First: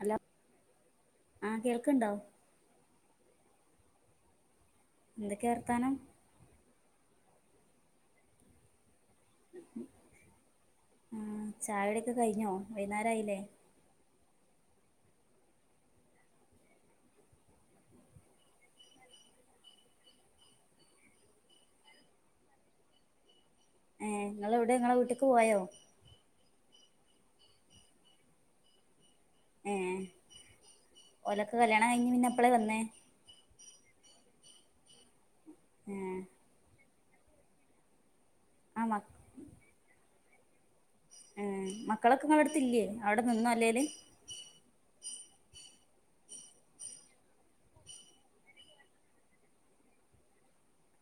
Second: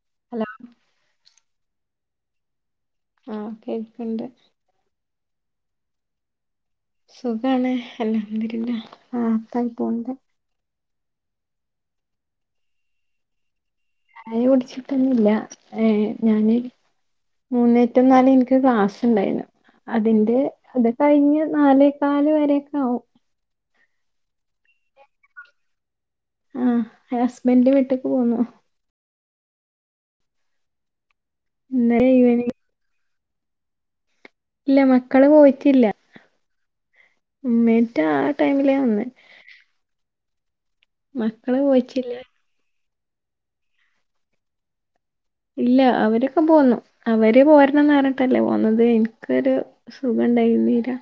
Hello ആഹ് കേൾക്കണ്ടോ ആഹ് കേക്ണ്ട് എന്തൊക്കാ വർത്താനം സുഖാണ് അൽഹംദുലില്ലാ റാഹത്തായി പോകുന്നുണ്ട് ആഹ് ചായൊടി ഒക്കെ കഴിഞ്ഞോ വൈന്നാരംആയില്ലേ ചായ കുടിച്ചിട്ടൊന്നില്ല ഏഹ് ഞാന് മൂന്നേറ്റു നാല് എനിക്ക് ക്ലാസ് ഉണ്ടായിരുന്നു അതിന്റെ അത് കഴിഞ്ഞ് നാലേക്കാല് വരൊക്കെ ആവും ഏഹ് ങ്ങള് എവടെ ങ്ങളെ വീട്ട്ക്ക് പോയോ ആഹ് ഹസ്ബന്റ് വീട്ട്ക്ക് പോന്നു ഏഹ് ഓലൊക്കെ കല്യാണം ഇന്നലെ കഴിഞ്ഞ് പിന്നെ എപ്പളേ ഈവനിങ് വന്ന് ഇല്ല മക്കള് പോയിട്ടില്ല ഉം ഉമ്മീറ്റ ആ ടൈമിലേ ആ മ വന്നെ മക്കള് ഉം പോയിട്ടില്ല മക്കളൊക്കെ നിങ്ങളുടെ അടുത്ത് ഇല്ലേ അവിടെ നിന്നോ അല്ലേല് ഇല്ല അവരൊക്കെ പോന്നു അവര് പോരണംന്ന് പററിഞ്ഞട്ടല്ലേ പോന്നുന്നത് ഇൻക്കൊരു സുഖം ഉണ്ടായിന്നീരാ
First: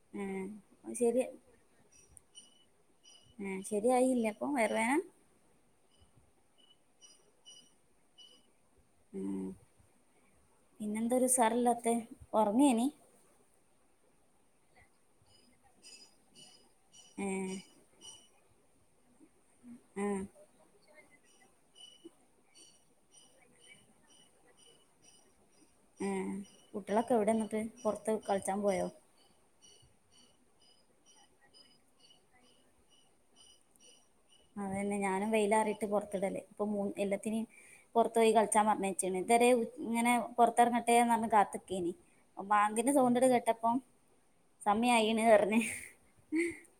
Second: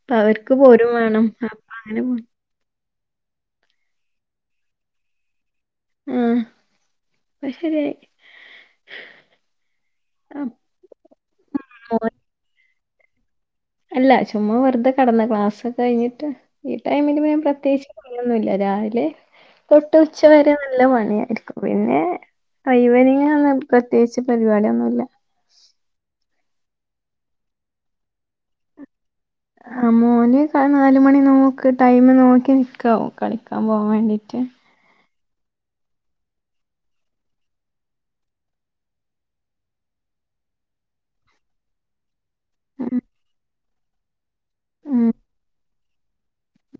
അപ്പൊ ഏ അവർക്ക് പോരും ശരി വേണം അപ്പ അങ്ങനെ പോന്ന് ആഹ് ശരിയായില്ലേ അപ്പോ വയറ് വേന ആഹ് അത് ശരിയായി ഉം ആ പിന്നെന്താ ഒരു ഉസാറില്ലാത്തെ മോൻ ഉറങ്ങേനി അല്ല ചുമ്മാ വെറുതെ കടന്ന ക്ലാസ് ഒക്കെ കയിഞ്ഞിട്ട് ഈ ടൈമില് ഏ ഞൻ പ്രത്യേകി പണിയൊന്നുല്ല രാവിലെ തൊട്ട് ആ ഉച്ച വരെ നല്ല പണിയായിരിക്കും പിന്നെ ഇവനിങ്ങിന് പ്രത്യേകിച്ച് പരിപാടിയൊന്നുല്ല ആഹ് കുട്ടിയളൊക്കെ എവിടെ എന്നിട്ട് പുറത്ത് കളിച്ചാൻ പോയോ അഹ് മോന് നാല് മണി നോക്ക് ടൈമു നോക്കി നിക്കാവും കളിക്കാൻ പോവാൻ വേണ്ടിട്ട് അതു തന്നെ ഞാനും വെയിലാറിയിട്ട് പുറത്തിടല്ലേ ഇപ്പോ മൂ എല്ലാത്തിനും പുറത്തു പോയി കളിച്ചാ പറഞ്ഞച്ചണ് ഇതുവരെ ഇങ്ങനെ പുറത്തിറങ്ങട്ടെന്ന് പറഞ്ഞ് കാത്ത് നിക്കേനി ബാങ്കിന്റെ ഉം, സൗണ്ട് കേട്ടപ്പ ഉം. സമയയിണ് പറഞ്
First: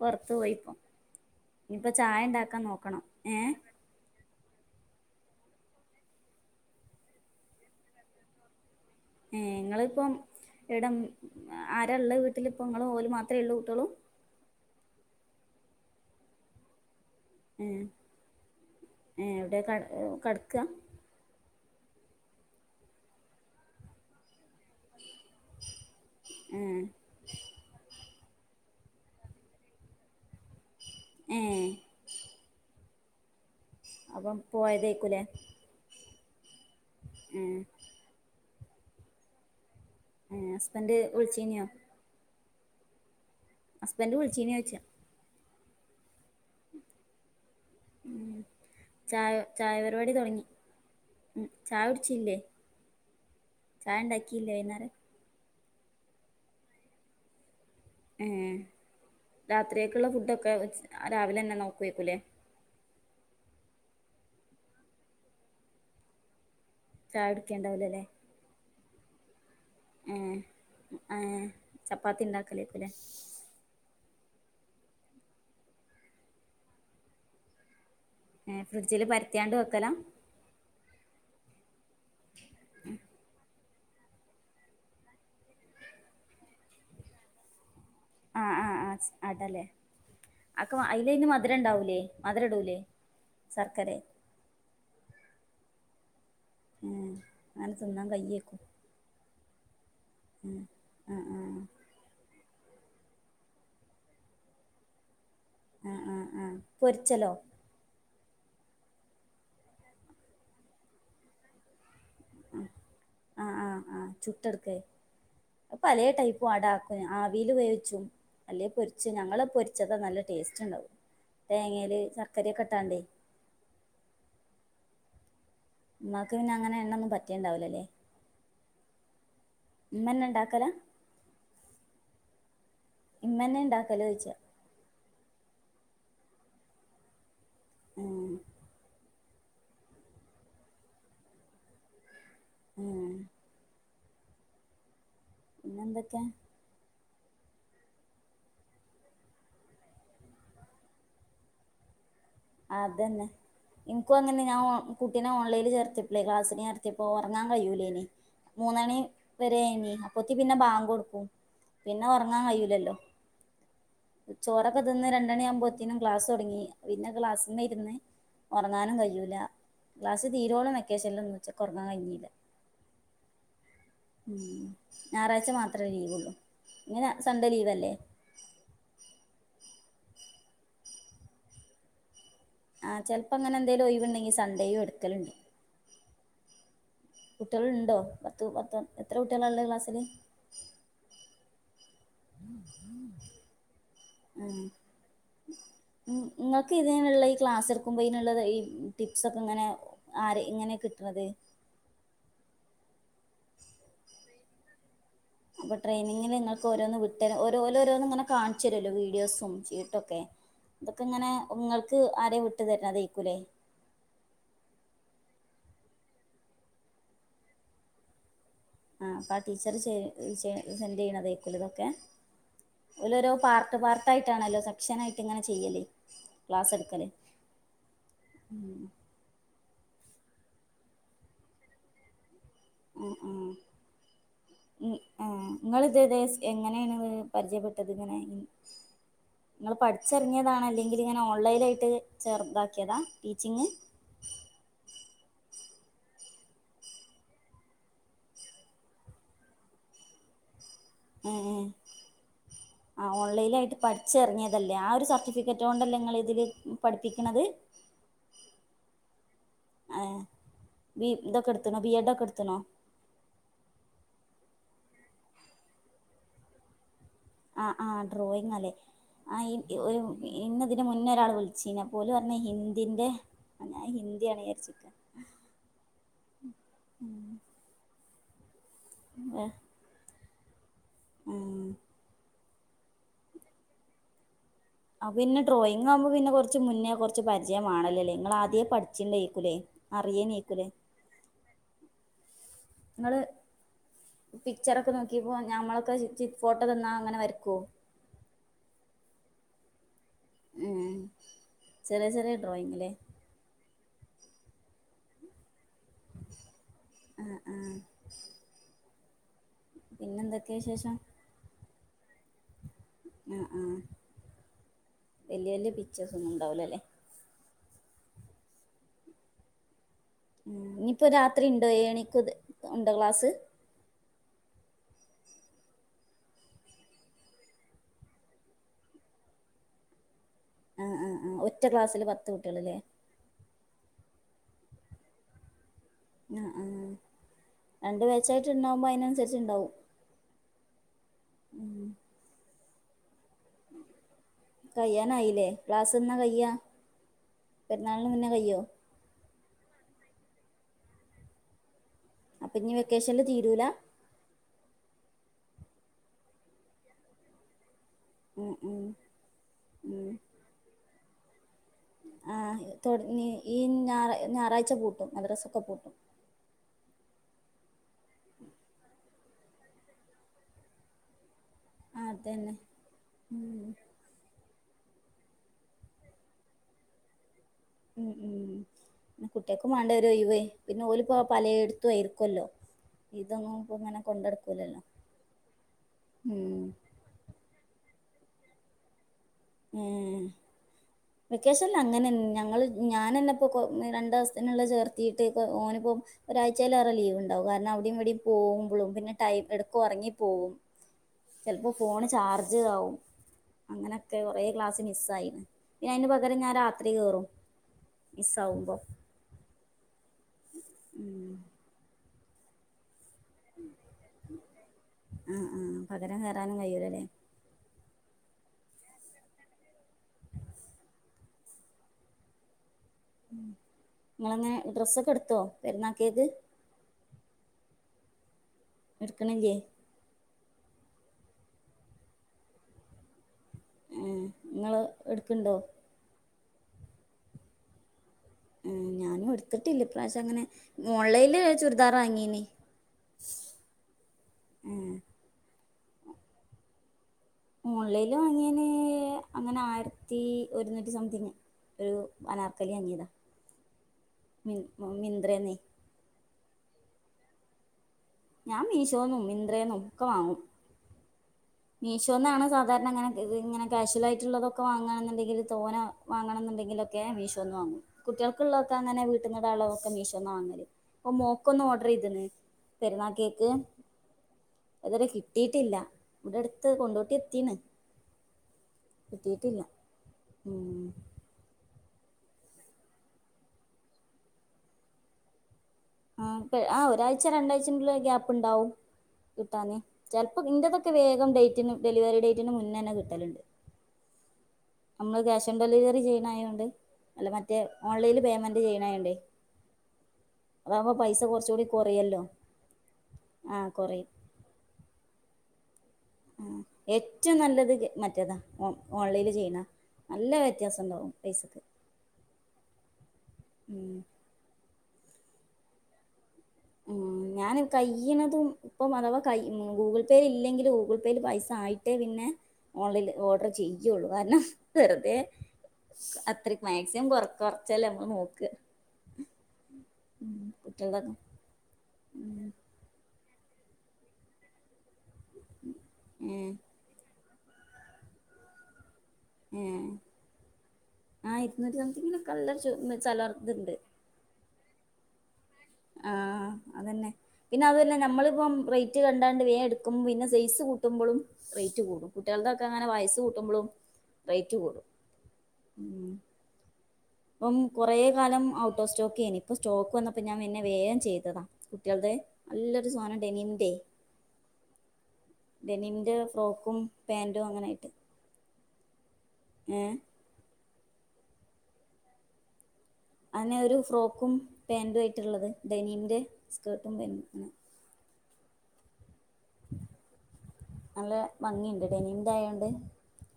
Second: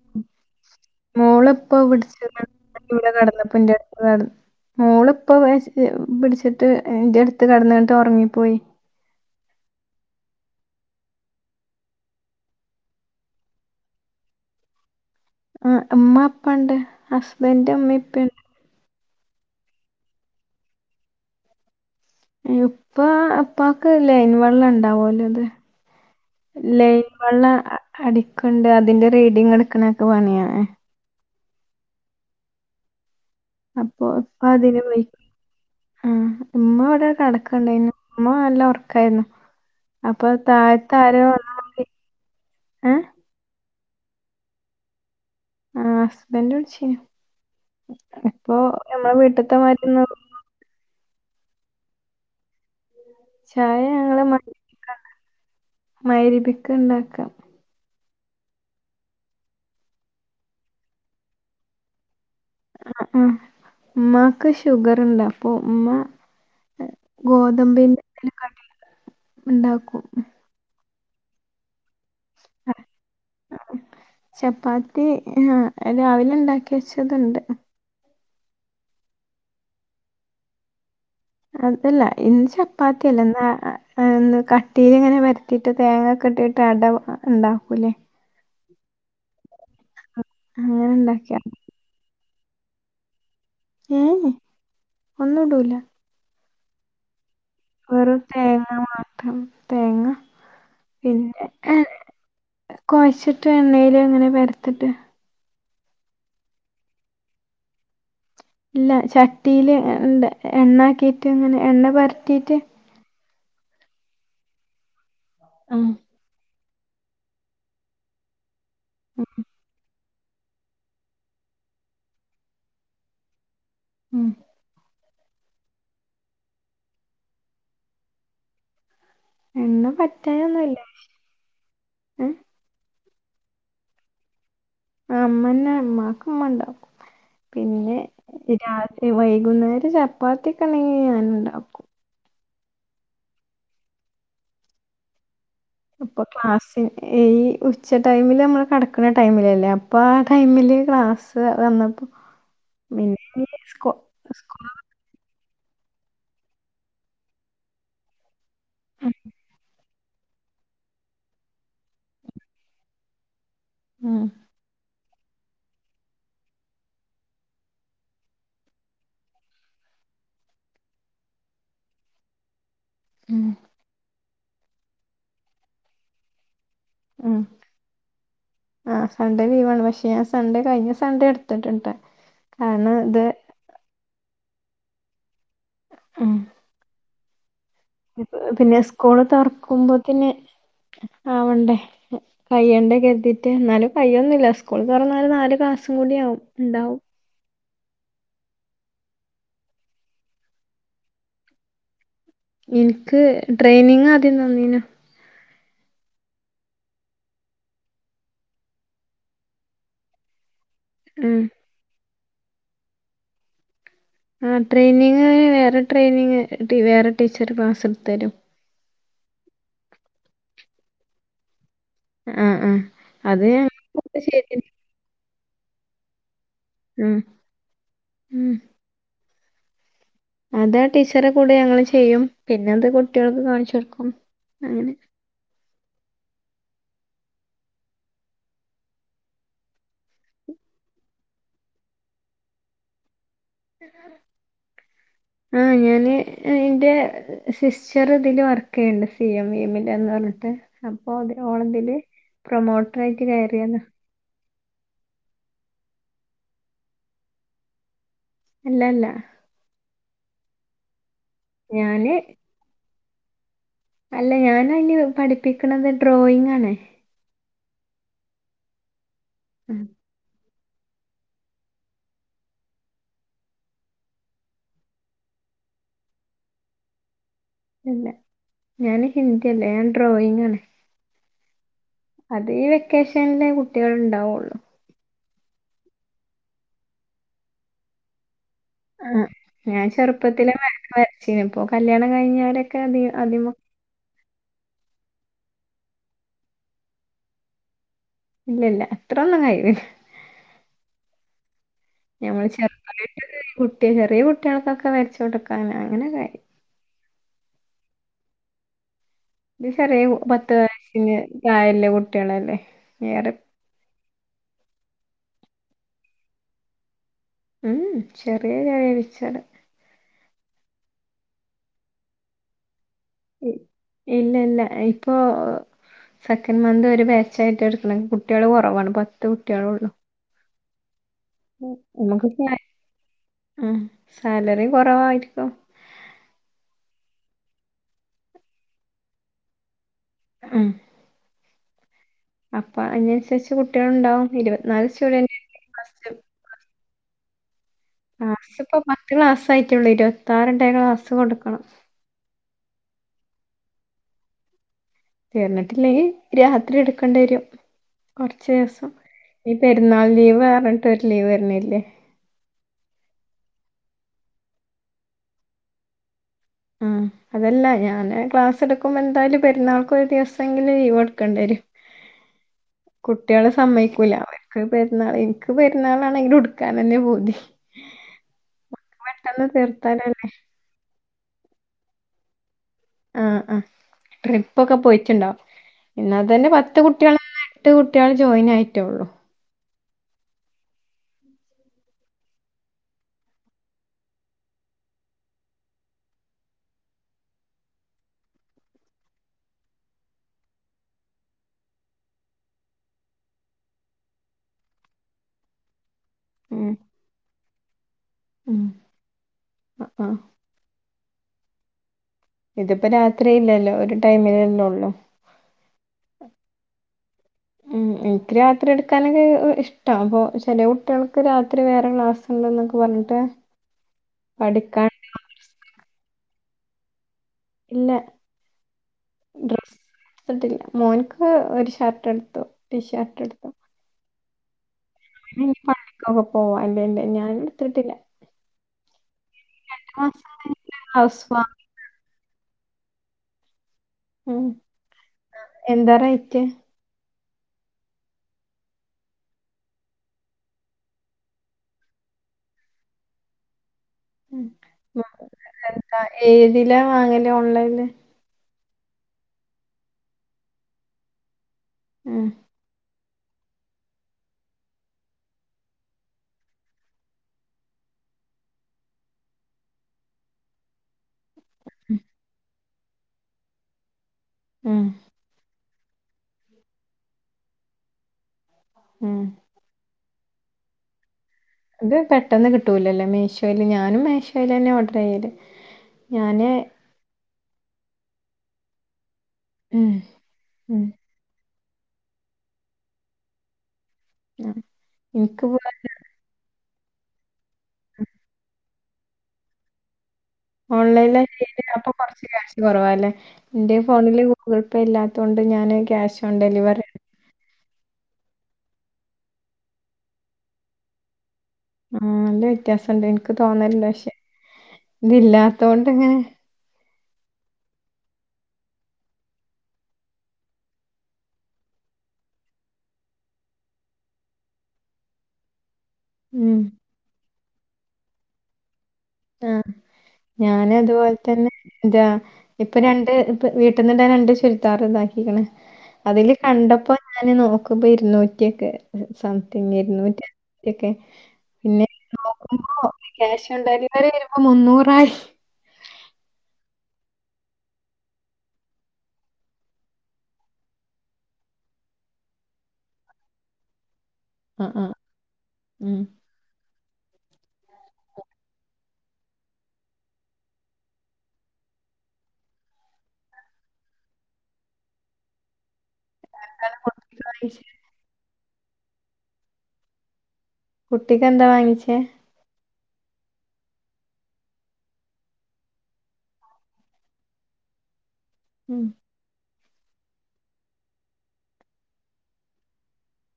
പുറത്ത് പോയിപ്പോ മോള ഇപ്പോ വിടിച്ച നോക്കണം ഏഹ് കടന്നപ്പറടുത്ത് കടന്നു മോളിപ്പ പിടിച്ചിട്ട് എന്റെ അടുത്ത് കടന്നാട്ട് ഉറങ്ങിപ്പോയി ഏഹ് ഇങ്ങളിപ്പം ഇവിടം ആരള്ള വീട്ടിലിപ്പങ്ങള ഓല് മാത്രമേ ഉള്ളൂ കുട്ടിയളും ആഹ് ഉമ്മ ഉപ്പ ഉണ്ട് ഹസ്ബൻ്റ് ഏഹ് ഇമ്മപ്പ ഉണ്ട് ഏഹ് എവിടെയാ ക കട്കാ ഇപ്പ ഇപ്പക്ക് ലൈൻ വെള്ളം ഇണ്ടാവല്ലത് ഏഹ് ലൈ വെള്ളം അടിക്ക്ന്ണ്ട് അതിന്റെ റീഡിങ് എടുക്കണൊക്കെ പണിയാണ് ഏഹ് അപ്പൊ അപ്പം ഇപ്പ അതിന് പോയി പോയതേക്കൂലേ ഇമ്മ ഇവിടെ ഏഹ് കടക്കുണ്ടായിരുന്നു ഉമ്മ നല്ല ഒർക്കായിരുന്നു അപ്പൊ ഏഹ് താഴ്ത്ത ഹസ്ബൻഡ് ആരോ വന്ന വിളിച്ചീനിയോ മാതിരി ഏഹ് ഹസ്ബന്റ് വിളിച്ചീനോ ചോയ്ച്ച ആഹ് ഹസ്ബന്റ് വിളിചിന്നു ഇപ്പൊ നമ്മടെ ചായ വീട്ടത്തെ ചായ മാരിഒന്നും പരിപാടി തുടങ്ങി ഉം ചായ കുടിച്ചില്ലേ ചായ ഞങ്ങള് മഹ് ഉണ്ടാക്കിയില്ലേ രിപിക്ക വൈന്നേരം ഉണ്ടാക്കാ മഹ് രിപിക്ക ഉണ്ടാക്കാ ഏഹ് രാത്രിയേക്കുള്ള ഫുഡൊക്കെ രാവിലെ തന്നെ നോക്കൂഎകുല്ലേ ആഹ് ആഹ് ഉമ്മാക്ക് ഷുഗർ ഉണ്ട് അപ്പൊ ഉമ്മ ചായ കുടിക്കേണ്ടാവൂലല്ലേ ഗോതമ്പിന്റെ കടി ഉണ്ടാക്കും ഇതു് ഏഹ് ചപ്പാത്തി ഉണ്ടാക്കലേക്കൂല്ലേ ചപ്പാത്തി ആഹ് രാവിലെ ഉണ്ടാക്കി വെച്ചതുണ്ട് ഏഹ് ഫ്രിഡ്ജില് പരത്തിയാണ്ട് വെക്കലാ- അതല്ല ഇന്ന് ചപ്പാത്തിയല്ലാ ഇന്ന്- കട്ടീൽ ഇങ്ങനെ പരത്തിയിട്ട് തേങ്ങക്കെ ഇട്ടിട്ട് അട ഉണ്ടാക്കൂല്ലേ. ആഹ് ആഹ ആ അടല്ലേ അക്കൊ അങ്ങനെ അതിലയ്ന് ഉണ്ടാക്കിയ മധുരം ഉണ്ടാവൂല്ലേ. മധുരം ഇടൂലെ ശർക്കര- ഏ ഒന്നും ഇടൂല ഏഹ് വെറും തേങ്ങ മാത്രം തേങ്ങ ആ ആ പിന്നെ- കൊഴച്ചിട്ട് എണ്ണേലും എങ്ങനെ പരത്തിട്ട്. ആ ആ ആ പൊരിച്ചലോ. ഇല്ല ചട്ടിയില് എണ്ണ ആക്കിട്ട് അങ്ങനെ എണ്ണ പരറ്റീട്ട് - ആഹ് ആഹ് ആഹ് ചുട്ട് എടുക്കേ ആ, അപ്പോ പലേ ടൈപ്പും അട- ആവിൽ വേവിച്ചും അല്ലേ പൊരിച്ച് ഉം, ഞങ്ങൾ പൊരിച്ചാ നല്ല ടേസ്റ്റ് ഉണ്ടാവും. തേങ്ങയിൽ ശർക്കരയ ഒക്കെ ഇട്ടാണ്ടേ. ഉം.. ഉമ്മാക്ക് പിന്നെ അങ്ങനെ എണ്ണന്നും പറ്റേണ്ടാവില്ലല്ലേ. എണ്ണ ഇമ്മ തന്നെ ഉണ്ടാക്കലാ പറ്റാനൊന്നുമില്ല ഉമ്മ തന്നെ ഉണ്ടാക്കല് ചോദിച്ചതാ- ആ ഉമ്മ തന്നെ ഉമ്മാക്ക് ഉണ്ടാക്കും പിന്നെ ഉം ആ രാത്രി- വൈകുന്നേരം ചപ്പാത്തിയാണെങ്കിൽ ഞാൻ ഉണ്ടാക്കും. ഉം. പിന്നെന്തൊക്കെ അപ്പോ ക്ലാസ്സ്- പിന്നെ ഈ ഉച്ച ടൈമിൽ നമ്മൾ കിടക്കുന്ന ടൈമിലല്ലേ അപ്പോൾ ആ ടൈമിൽ ക്ലാസ്സ് വന്നപ്പോ- പിന്നെ അതന്നെ ഈ സ്കൂ ഇന്ക്കും അങ്ങനെ സ്കൂ ഞാൻ- കുട്ടീനെ ഓൺലൈനിൽ ചേർതിയപ്പോ ക്ലസ്റ്റിന് ചേർതിയപ്പോ ഉറങ്ങാൻ കഴിയൂ ലേനീ. മൂന്നണി വരെ ആയിനു. അപോത്തി പിന്നെ ബാങ്ക് കൊടുക്കും പിന്നെ ഉറങ്ങാൻ കഴിലുല്ലോ ഉം ചോർ ഒ ക്കെ- തിന്ന് രണ്ടുമണി ആയപ്പത്തേക്കും ക്ലാസ് തുടങ്ങി പിന്നെ ക്ലാസ്സിൽ ഇരുന്ന് ഉറങ്ങാനും കഴിയൂല്ല. ക്ലാസ് തീരുവോളം വെക്കേഷനിൽ ഒന്നും ഉച്ചയ്ക്ക് ഉറങ്ങാൻ കഴിഞ്ഞില്ല. ഉം ഉം.. ഉം ഞായറാഴ്ച്ച മാത്രേ ലീവൊള്ളൂ നീ സൺഡേ ലീവല്ലേ. ആഹ് സൺഡേ ലീവാണ് പക്ഷേ ഞാൻ സൺഡേ കഴിഞ്ഞ സൺഡേ എട്ത്തിട്ട്ണ്ട്. ആഹ് ചെലപ്പ അങ്ങനെ എന്തേലും ഒഴിവ്ണ്ടെങ്കി സൺഡേയും എടുക്കലുണ്ട്. കുട്ട്യേള്ണ്ടോ? ഇഞ്ഞ്പ്പ പിന്നെ സ്കൂള് തൊറക്കുമ്പോത്തിന് ആവണ്ടേ. കയ്യണ്ടെ കര്തിയിട്ട് ഇന്നാലും ആ കയ്യൊന്നുല്ല സ്കൂള് തൊറന്നാലും നാല് ക്ലാസും കൂട്യാവും ഇണ്ടാവും ഇപ്പള്ള ഈ ക്ലാസ്സ് ക്കുമ്പയിന്ള്ളതെ ഈ ടിപ്സൊക്കെ ഇങ്ങനെ ആര് ഇങ്ങനെ ആരെ ഇങ്ങനെ കിട്ട്ണത്. എനിക്ക് ട്രെയിനിങ് ആദ്യം തന്നീനു അപ്പോ ട്രെയിനിങ്ങിന് ഇങ്ങക്ക് ഓരോന്ന് വിട്ടെര ഓര് ഓല് ഓരോന്ന് ഇങ്ങനെ കാണിച്ചെരല്ലോ വീഡിയോസും ചീട്ടൊക്കെ ഇതൊക്കെ ഇങ്ങനെ ഉം ഇങ്ങൾക്ക് ആരെ വിട്ട് തര്ണതേക്കും ലേ ആഹ് ട്രെയിനിങ് വേറെ ട്രെയിനിങ് വേറെ ടീച്ചറ് ക്ലാസ്ട്ത്ത് തരും. ആഹ് അപ്പം ആ ടീച്ചറ് ചെ ചെ സെന്റെയ്യ്ണതേക്കും ലേ ഇതൊക്കെ. ആ ആ ഓല് ഓരോ അത് പാർട്ട് പാർട്ട് ഞങ്ങൾക്കൊക്കെ ശരി ആയിട്ടാണല്ലോ സബ് ഷനായിട്ട് ഇങ്ങനെ ചെയ്യല് ക്ലാസ്സ്ട്ക്കല് ഉം ഉം അതാ ടീച്ചറെ കൂടെ ഞങ്ങള് ചെയ്യും പിന്നെ അത് ആ കുട്ട്യേൾക്ക് കാണിച്ച് കൊടുക്കും അങ്ങനെ ആഹ് ഇങ്ങള് ഇത് ഏത് സ് എങ്ങനെയാണ് പരിചയപ്പെട്ടത് ഇങ്ങനെ ഇങ്ങള് പഠിച്ചിറങ്ങിയതാണ് അല്ലെങ്കിൽ ഇങ്ങനെ ഓൺലൈനായിട്ട് ചേറ് ഇതാക്കിയതാ ടീച്ചിങ്ങ് [inaudible] ആഹ് ഞാന് എന്റെ സിസ്റ്റർ ഇതില് വർക്കെയ്യ്ണ്ട് സിഎംവിഎമ്മില് എന്ന് പറഞ്ഞിട്ട്. അപ്പോ ഇതില് ഓളതില് പ്രൊമോട്ടറായിട്ട് കേറിയതാ പഠിച്ച് എറങ്ങിയതല്ലേ ആ ഒരു സർട്ടിഫിക്കറ്റോണ്ടല്ലേ ഇങ്ങള് ഇതില് പഠിപ്പിക്ക്ണത്. അല്ലല്ല ഏഹ് ബി ഇതൊക്കെട്ത്ത്ണോ ഞാന് ബിഎഡോക്കെ ഇട്ത്ത്ണോ അല്ല ഞാന് അയിന് പഠിപ്പിക്ക്ണത് ഡ്രോയിങ്ങാണ് ആഹ് ആഹ് ഡ്രോയിങ്ങാലേ ആഹ് ആ, ഈ ഒരു ഇന്ന് ഇതിന്റെ മുന്നെ ഒരാള് വിളിച്ചീനി അപ്പ ഓല് പറഞ്ഞ് ഹിന്ദിൻ്റെ ഞാൻ ഹിന്ദിയാണ് വിചാരിച്ചിരിക്ക ഇല്ല ഞാന് ഹിന്ദി അല്ല ഞാന് ഡ്രോയിങ്ങാണ് ആഹ് അത് ഈ വെക്കേഷനിലെ കുട്ട്യേള് ഇണ്ടാവൊള്ളു അത് പിന്നെ ഡ്രോയിങ്ങാവുമ്പോ പിന്നെ കൊറച്ച് മുന്നേ കൊറച്ച് പരിചയ മാണല്ലോലേ ഇങ്ങള് ആദ്യേ പഠി ആഹ് ഞാൻ ചെറ്പ്പത്തിലേ വ വരച്ചീനു ഇപ്പൊ കല്യാണം കഴിഞ്ഞാരെക്കെ അതി അതിമ്മേ പിക്ച്ചറൊക്കെ നോക്കിപ്പോ ഞമ്മളൊക്കെ ചി ഫോട്ടോ തന്നാ അങ്ങനെ വരയ്ക്കോ ഇല്ല ഇല്ല അത്രൊന്നും കഴിവ് ഏഹ് ചെറ്യേ ചെറ്യേ ഞമ്മൾ ഡ്രോയിങ്ലേ ചെറുതായിട്ട് കുട്ടി ചെറ്യേ കുട്ട്യേള്ക്കൊക്കെ വരച്ചോട്ക്കാന് അങ്ങനെ കഴി ആഹ് ആഹ് ഇത് ചെറ്യേ പിന്നെ പത്ത് എന്തൊക്കെയ വിശേഷം വയസ്സിന്റെ താഴെള്ള കുട്ട്യേള്ല്ലേ വേറെ ആഹ് വെല്ല്യ വെല്ല്യ പിച്ചേഴ്സൊന്നും ഉണ്ടാവൂല ലേ ഉം ചെറിയ ചെറിയ പിക്ച്ചറ് ഉം ഇനിയിപ്പോ രാത്രിണ്ടോ ഏഴ്ണിക്ക്ത് ഉണ്ടോ ക്ലാസ് ഇല്ല ഇല്ല ഇപ്പൊ സെക്കൻഡ് മന്ത് ഒര് ബേച്ചായിട്ടാ എട്ക്ക്ണെ കുട്ട്യേള് കൊറവാണ് പത്ത് കുട്ട്യേളോള്ളു ആഹ് ആഹ് ആഹ് ഒറ്റ ക്ലാസില് പത്ത് നമുക്ക് സാ- കുട്ട്യേള്ലേ ഉം സാലറിയും കുറവാ ഇപ്പൊ ആഹ് ആഹ് രണ്ട് വെച്ചായിട്ട് ഉണ്ടാവുമ്പോൾ അതിനനുസരിച്ച് ഉണ്ടാവും ഉം അപ്പൊ അതിനനുസരിച്ച് കുട്ടികള് ഉണ്ടാവും ഇരുപത്തിനാല് സ്റ്റുഡ കഴിയാനായില്ലേ ക്ലാസ് എന്നാ കഴിയാ പെരുന്നാളിന് മുന്നേ ക്ലാസ് കഴിയോ ഇപ്പൊ പത്ത് ക്ലാസ് ആയിട്ടുള്ളൂ ഇരുപത്താറിന്റെ ക്ലാസ് കൊടുക്കണം അപ്പൊ ഇനി വെക്കേഷനിൽ തീരൂല തീർന്നിട്ടില്ലെങ്കിൽ രാത്രി എടുക്കേണ്ടി വരും കുറച്ച് ഉം ഉം ദിവസം ഈ പെരുന്നാൾ ഉം ലീവ് പറഞ്ഞിട്ട് ഒരു ലീവ് വരണില്ലേ ആഹ് തൊ ഈ ഞാ ഞായറാഴ്ച പൂട്ടും മദ്രസൊക്കെ പൂട്ടും ആഹ് അതല്ല ഞാന് ക്ലാസ് എടുക്കുമ്പോ എന്തായാലും പെരുന്നാൾക്ക് ഒരു ദിവസമെങ്കിലും ലീവ് എടുക്കേണ്ടി വരും അതന്നെ കുട്ടിയോള് ഉം സമ്മതിക്കൂല അവ എക്ക് പെരുന്നാൾ എനിക്ക് പെരാളാണെങ്കിൽ ഉടുക്കാൻ തന്നെ പൂതി ഉം ഉം പെട്ടെന്ന് കുട്ടിയോക്കും വേണ്ടേ ഒരു തീർത്താലല്ലേ ഇതേ പിന്നെ ഓല് ഇപ്പൊ പലേ എടുത്തും ആയിരിക്കൂല്ലോ ആഹ് ആഹ് ട്രിപ്പ്‌ ഒക്കെ പോയിട്ടുണ്ടാവും എന്നാൽ തന്നെ ഉം പത്ത് കു ട്ടികളെ അടുത്ത കുട്ടികൾ ജോയിൻ ആയിട്ടുള്ളൂ ഉം വെക്കേഷനലിൽ അങ്ങനെ ഞങ്ങൾ ഞാ തന്നെപ്പോൾ രണ്ട് ദിവസത്തിനുള്ള ചേർത്തിയിട്ട് ഓനിപ്പോൾ ഒരാഴ്ചയിലേറെ ലീവ് ഉണ്ടാകും കാരണം അവിടെയും ഇവിടെയും പോകുമ്പോഴും പിന്നെ ടൈം എടക്ക് ഉറങ്ങി പോകും ചിലപ്പോൾ ഫോണ് ചാർജ് ആവും അങ്ങനെ കൊറേ ക്ലാസ്സ് മിസായി പിന്നെ അതിന് പകരം ഞാൻ ഉം രാത്രി കേറും മിസ്സ്‌ ആവുമ്പോ ആഹ് ആഹ് ഉം ഇതിപ്പോ രാത്രി ഇല്ലല്ലോ ഒരു ടൈമിലല്ലേ ഉള്ളൂ ഉം ഉം പകരം കയറാനും കഴിയൂല്ല അല്ലേ ഉം എനിക്ക് രാത്രി എടുക്കാനൊക്കെ ഇഷ്ടവാ അപ്പോൾ ചില കുട്ടികൾക്ക് രാത്രി വേറെ ക്ലാസ് ഉണ്ട് എന്നൊക്കെ പറഞ്ഞിട്ട് ഉം നിങ്ങളിന്ന് പഠിക്കാൻ ഡ്രസ്സ് ഒക്കെ എടുത്തോ പെരുന്നാക്കായിട്ട് ഇല്ല എടുക്കണെങ്കി എടുത്തില്ല മോനക്ക് ഒരു ഷർട്ട് എടുത്തു ടീ ഷർട്ട് എടുത്തു ആഹ് നിങ്ങള് എടുക്കുണ്ടോ അപ്പോ പോവാ അല്ലല്ല ഞാൻ എടുത്തിട്ടില്ല ഉം ഞാനും എടുത്തിട്ടില്ല ഒരു ഇ പ്രാവശ്യം മാസം അങ്ങനെ കഴിഞ്ഞിട്ട് ബ്ലൗസ് ഓൺലൈനില് വാങ്ങും ചുരിദാർ വാങ്ങീനേ ഉം എന്താ റേറ്റ് ഓൺലൈന് വാങ്ങിയേന് അങ്ങനെ ആയിരത്തി ഒരുന്നൂറ്റി സംതിങ് ഒരു അനാർക്കലി അങ്ങിതാ ഉം മി വ മിന്ത്രെന്നെ എന്താ ഏതിലാ വാങ്ങല് ഓൺലൈനില് ഞാൻ മീശോന്നും മിന്ത്രേന്നും ഒക്കെ വാങ്ങും ഉം മീഷോന്നാണ് സാധാരണ അങ്ങനെ ഇതിങ്ങനെ കാക്ഷ്വലായിട്ടുള്ളതൊക്കെ വാങ്ങണോന്നുണ്ടെങ്കിൽ തോനെ വാങ്ങണം എന്നുണ്ടെങ്കിലൊക്കെ മീഷോന്ന് വാങ്ങും കുട്ടികൾക്ക് ഉള്ളതൊക്കെ അങ്ങനെ വീട്ടന്നുള്ളവർക്ക് മീശോന്നാ വങ്ങല് ഇപ്പ മോ ക്ക് ഒന്ന് ഓർഡർ ചെയ്തന്ന് പെരുന്നാൾകേക്ക് ഉം ഇതുവരെ കിട്ടിയിട്ടില്ല ഇവിടടുത്ത് കൊണ്ടോട്ടി എത്തീണ് ഉം എത്തീട്ടില്ല ഉം അത് പെട്ടെന്ന് കിട്ടൂലല്ലോ മീശോയില് ഞാനും മീശോല് തന്നെ ഓർഡർ ചെയ്യല് ഉം പ്പൊ ആഹ് ഒരാഴ്ച രണ്ടാഴ്ച [unintelligible] ഒരു ഗ്യാപ്പ്ണ്ടാവും. കിട്ടാന് ഉം ചെലപ്പോം ഉം ഇന്റതൊക്കെ വേഗം ഡേറ്റിന് ഡെലിവറി ഡേറ്റിന് മുന്നേന്നെ കിട്ടല്ണ്ട്. ആഹ് നമ്മള് ഇൻക്ക് ക്യാഷ് ഓൺ ഡെലിവറി ചെയ്യ്ണായോണ്ട് അല്ല മറ്റേ ഓൺലൈനില് പേയ്മെൻ ൻ്റെയ്യ്ണോണ്ടേ ഓൺലൈല് കുറച്ചുകൂടി [unintelligible] അപ്പൊ കുറയല്ലോ കൊറച്ച് ക്യാഷ് കൊറവല്ലേ ആഹ് എന്റെ കുറയും ഫോണില് ജി പേ ഇല്ലാത്തോണ്ട് ഞാന് ക്യാഷ് ഓൺ ഉം ഡെലിവറി എ റ്റും നല്ലത് മറ്റേതാ ഓ ഓൺലൈല് ചെയ്യണ നല്ല വ്യത്യാസണ്ടാവും പൈസക്ക്. ആഹ് നല്ല വ്യത്യാസണ്ട് ഇൻക്ക് തോന്നലില്ല ഉം പക്ഷെ ഇതില്ലാത്തൊണ്ടെന്നെ ഉം ഞാന് കയ്യ്ണതും നല്ല കൈ ഉം ഗൂഗിൾ പേയിലില്ലെങ്കിലൊള്ളൂ ഗൂഗിൾ പേയിൽ പൈസ ആയിട്ടേ പിന്നെ ഓൺലൈല് ഓർഡർ ചെയ്യൊള്ളൂ കാരണം വെറ്തെ ഉം അത്രയ്ക്ക് മാക്സിമം കൊർച്ച് കൊർച്ചല്ലേ അമ്മള് നോക്ക. ഉം കുട്ടികളതൊക്കെ ഞാനതേപോലെ ഇതാ ഇപ്പൊ രണ്ട് വ് വീട്ട്ന്ന്ടാന് രണ്ട് ചുരിദാറ് ഇതാക്കിക്ക്ണ് അതില് ഏഹ് കണ്ടപ്പോ ഞാനയ്ല് നോക്കുമ്പൊ ഇരുന്നൂറ്റ്യൊക്കെ സംതിങ് ഏഹ് ഇരുന്നൂറ്റി ഒക്കെ ആ ഇരുന്നൂറ്റി പിന്നെ സംതിങ്ങിനൊക്കെ നോക്കുമ്പോ നല്ലൊരു കാശ് ഓൺ ചലർതുണ്ട് ഡെലി വറി മുന്നൂറായി ആഹ് അതെന്നെ പിന്നെ അതൊല്ല നമ്മളിപ്പം റെയ്റ്റ് കണ്ടാണ്ട് വേം ഇട്ക്കുമ്പം പിന്നെ സെയസ് കൂട്ടുമ്പോളും റേറ്റ് കൂടും കുട്ട്യോൾതൊക്കെങ്ങനെ വയസ്സ് കൂട്ടുമ്പളും റെയ്റ്റ് ആഹ് കൂടും ആഹ് ഉം പ്പം കൊറെ കാലം ഔട്ട് ഓഫ് സ്റ്റോക്കേനി ഇപ്പ സ്റ്റോക്ക് വന്നപ്പോ ഞാൻ പിന്നെ വേം ചെയ്തതാ കുട്ട്യെൾത് നല്ലൊരു സാനം ഡെനിന്റെ ഡനിൻ ന്റെ അതാണ് ഫ്രോക്കും കുട്ടിക്ക് പാന്റും വാങ്ങിച്ചേ. അങ്ങനായിട്ട് ഏഹ് കുട്ട്യേൾ തെന്താന്നാ ചോയ്ച്ചേ? അതെന്യൊരു ഫ്രോക്കും പാൻ്റ്വായിട്ട്ള്ളത് ഡെനീന്റെ സ്കേർട്ടും പാന്റും [unintelligible] ഉം നല്ല ഭംഗിണ്ട് ഡനിൻ്റായോണ്ട്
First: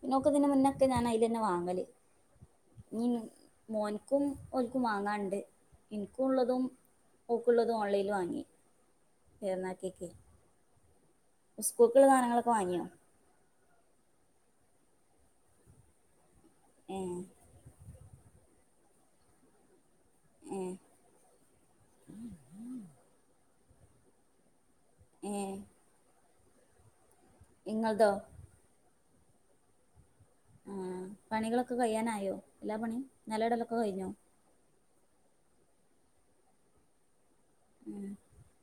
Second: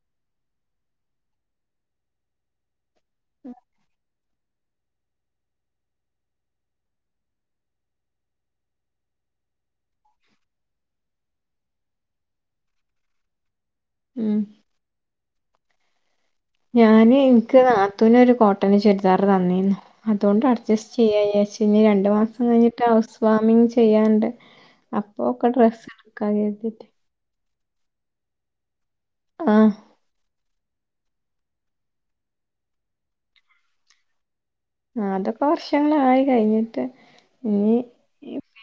ഇങ്ങൻത്തെ ഇതിന് മുന്നൊക്കെ ഞാൻ അയ്‌ലെന്നെ വാങ്ങല്. ഇനിം മോൻക്കും ഇൻക്കും വാങ്ങാണ്ട് ഇൻക്കുള്ളതും ഇക്കുള്ളതും ഓൺലൈല്ന്ന് വാങ്ങി പെര്ന്നാക്കക്ക് സ്കൂൾക്ക്ള്ളാധാനങ്ങളൊക്കെ വാങ്ങി. ഉം ഏ ഞാന് എനിക്ക് വീട്ട്ന്ന്ടാൻ കോട്ടൻ്റെ ചുരിദാറ് വാങ്ങി അതോണ്ട് ഏ അഡ്ജസ്റ്റെയ്യാചാര്ച്ച് ഇനി രണ്ടു മാസം കഴിഞ്ഞിട്ട് ഹൗസ് വാർമിംഗ് ചെയ്യാണ്ട്. അപ്പൊ ഏ ക്കെ ഡ്രസ്സ് ട്ക്കാ കര്തിട്ട്. ഇങ്ങൾതോ? ആഹ് ആഹ് പണികളൊക്കെ കഴിയാനായോ എല്ലാ പണിം നലെടെലൊക്കെ കഴിഞ്ഞോ? നല കൊർച്ചനായി കഴിഞ്ഞിട്ട് ഇ ഉം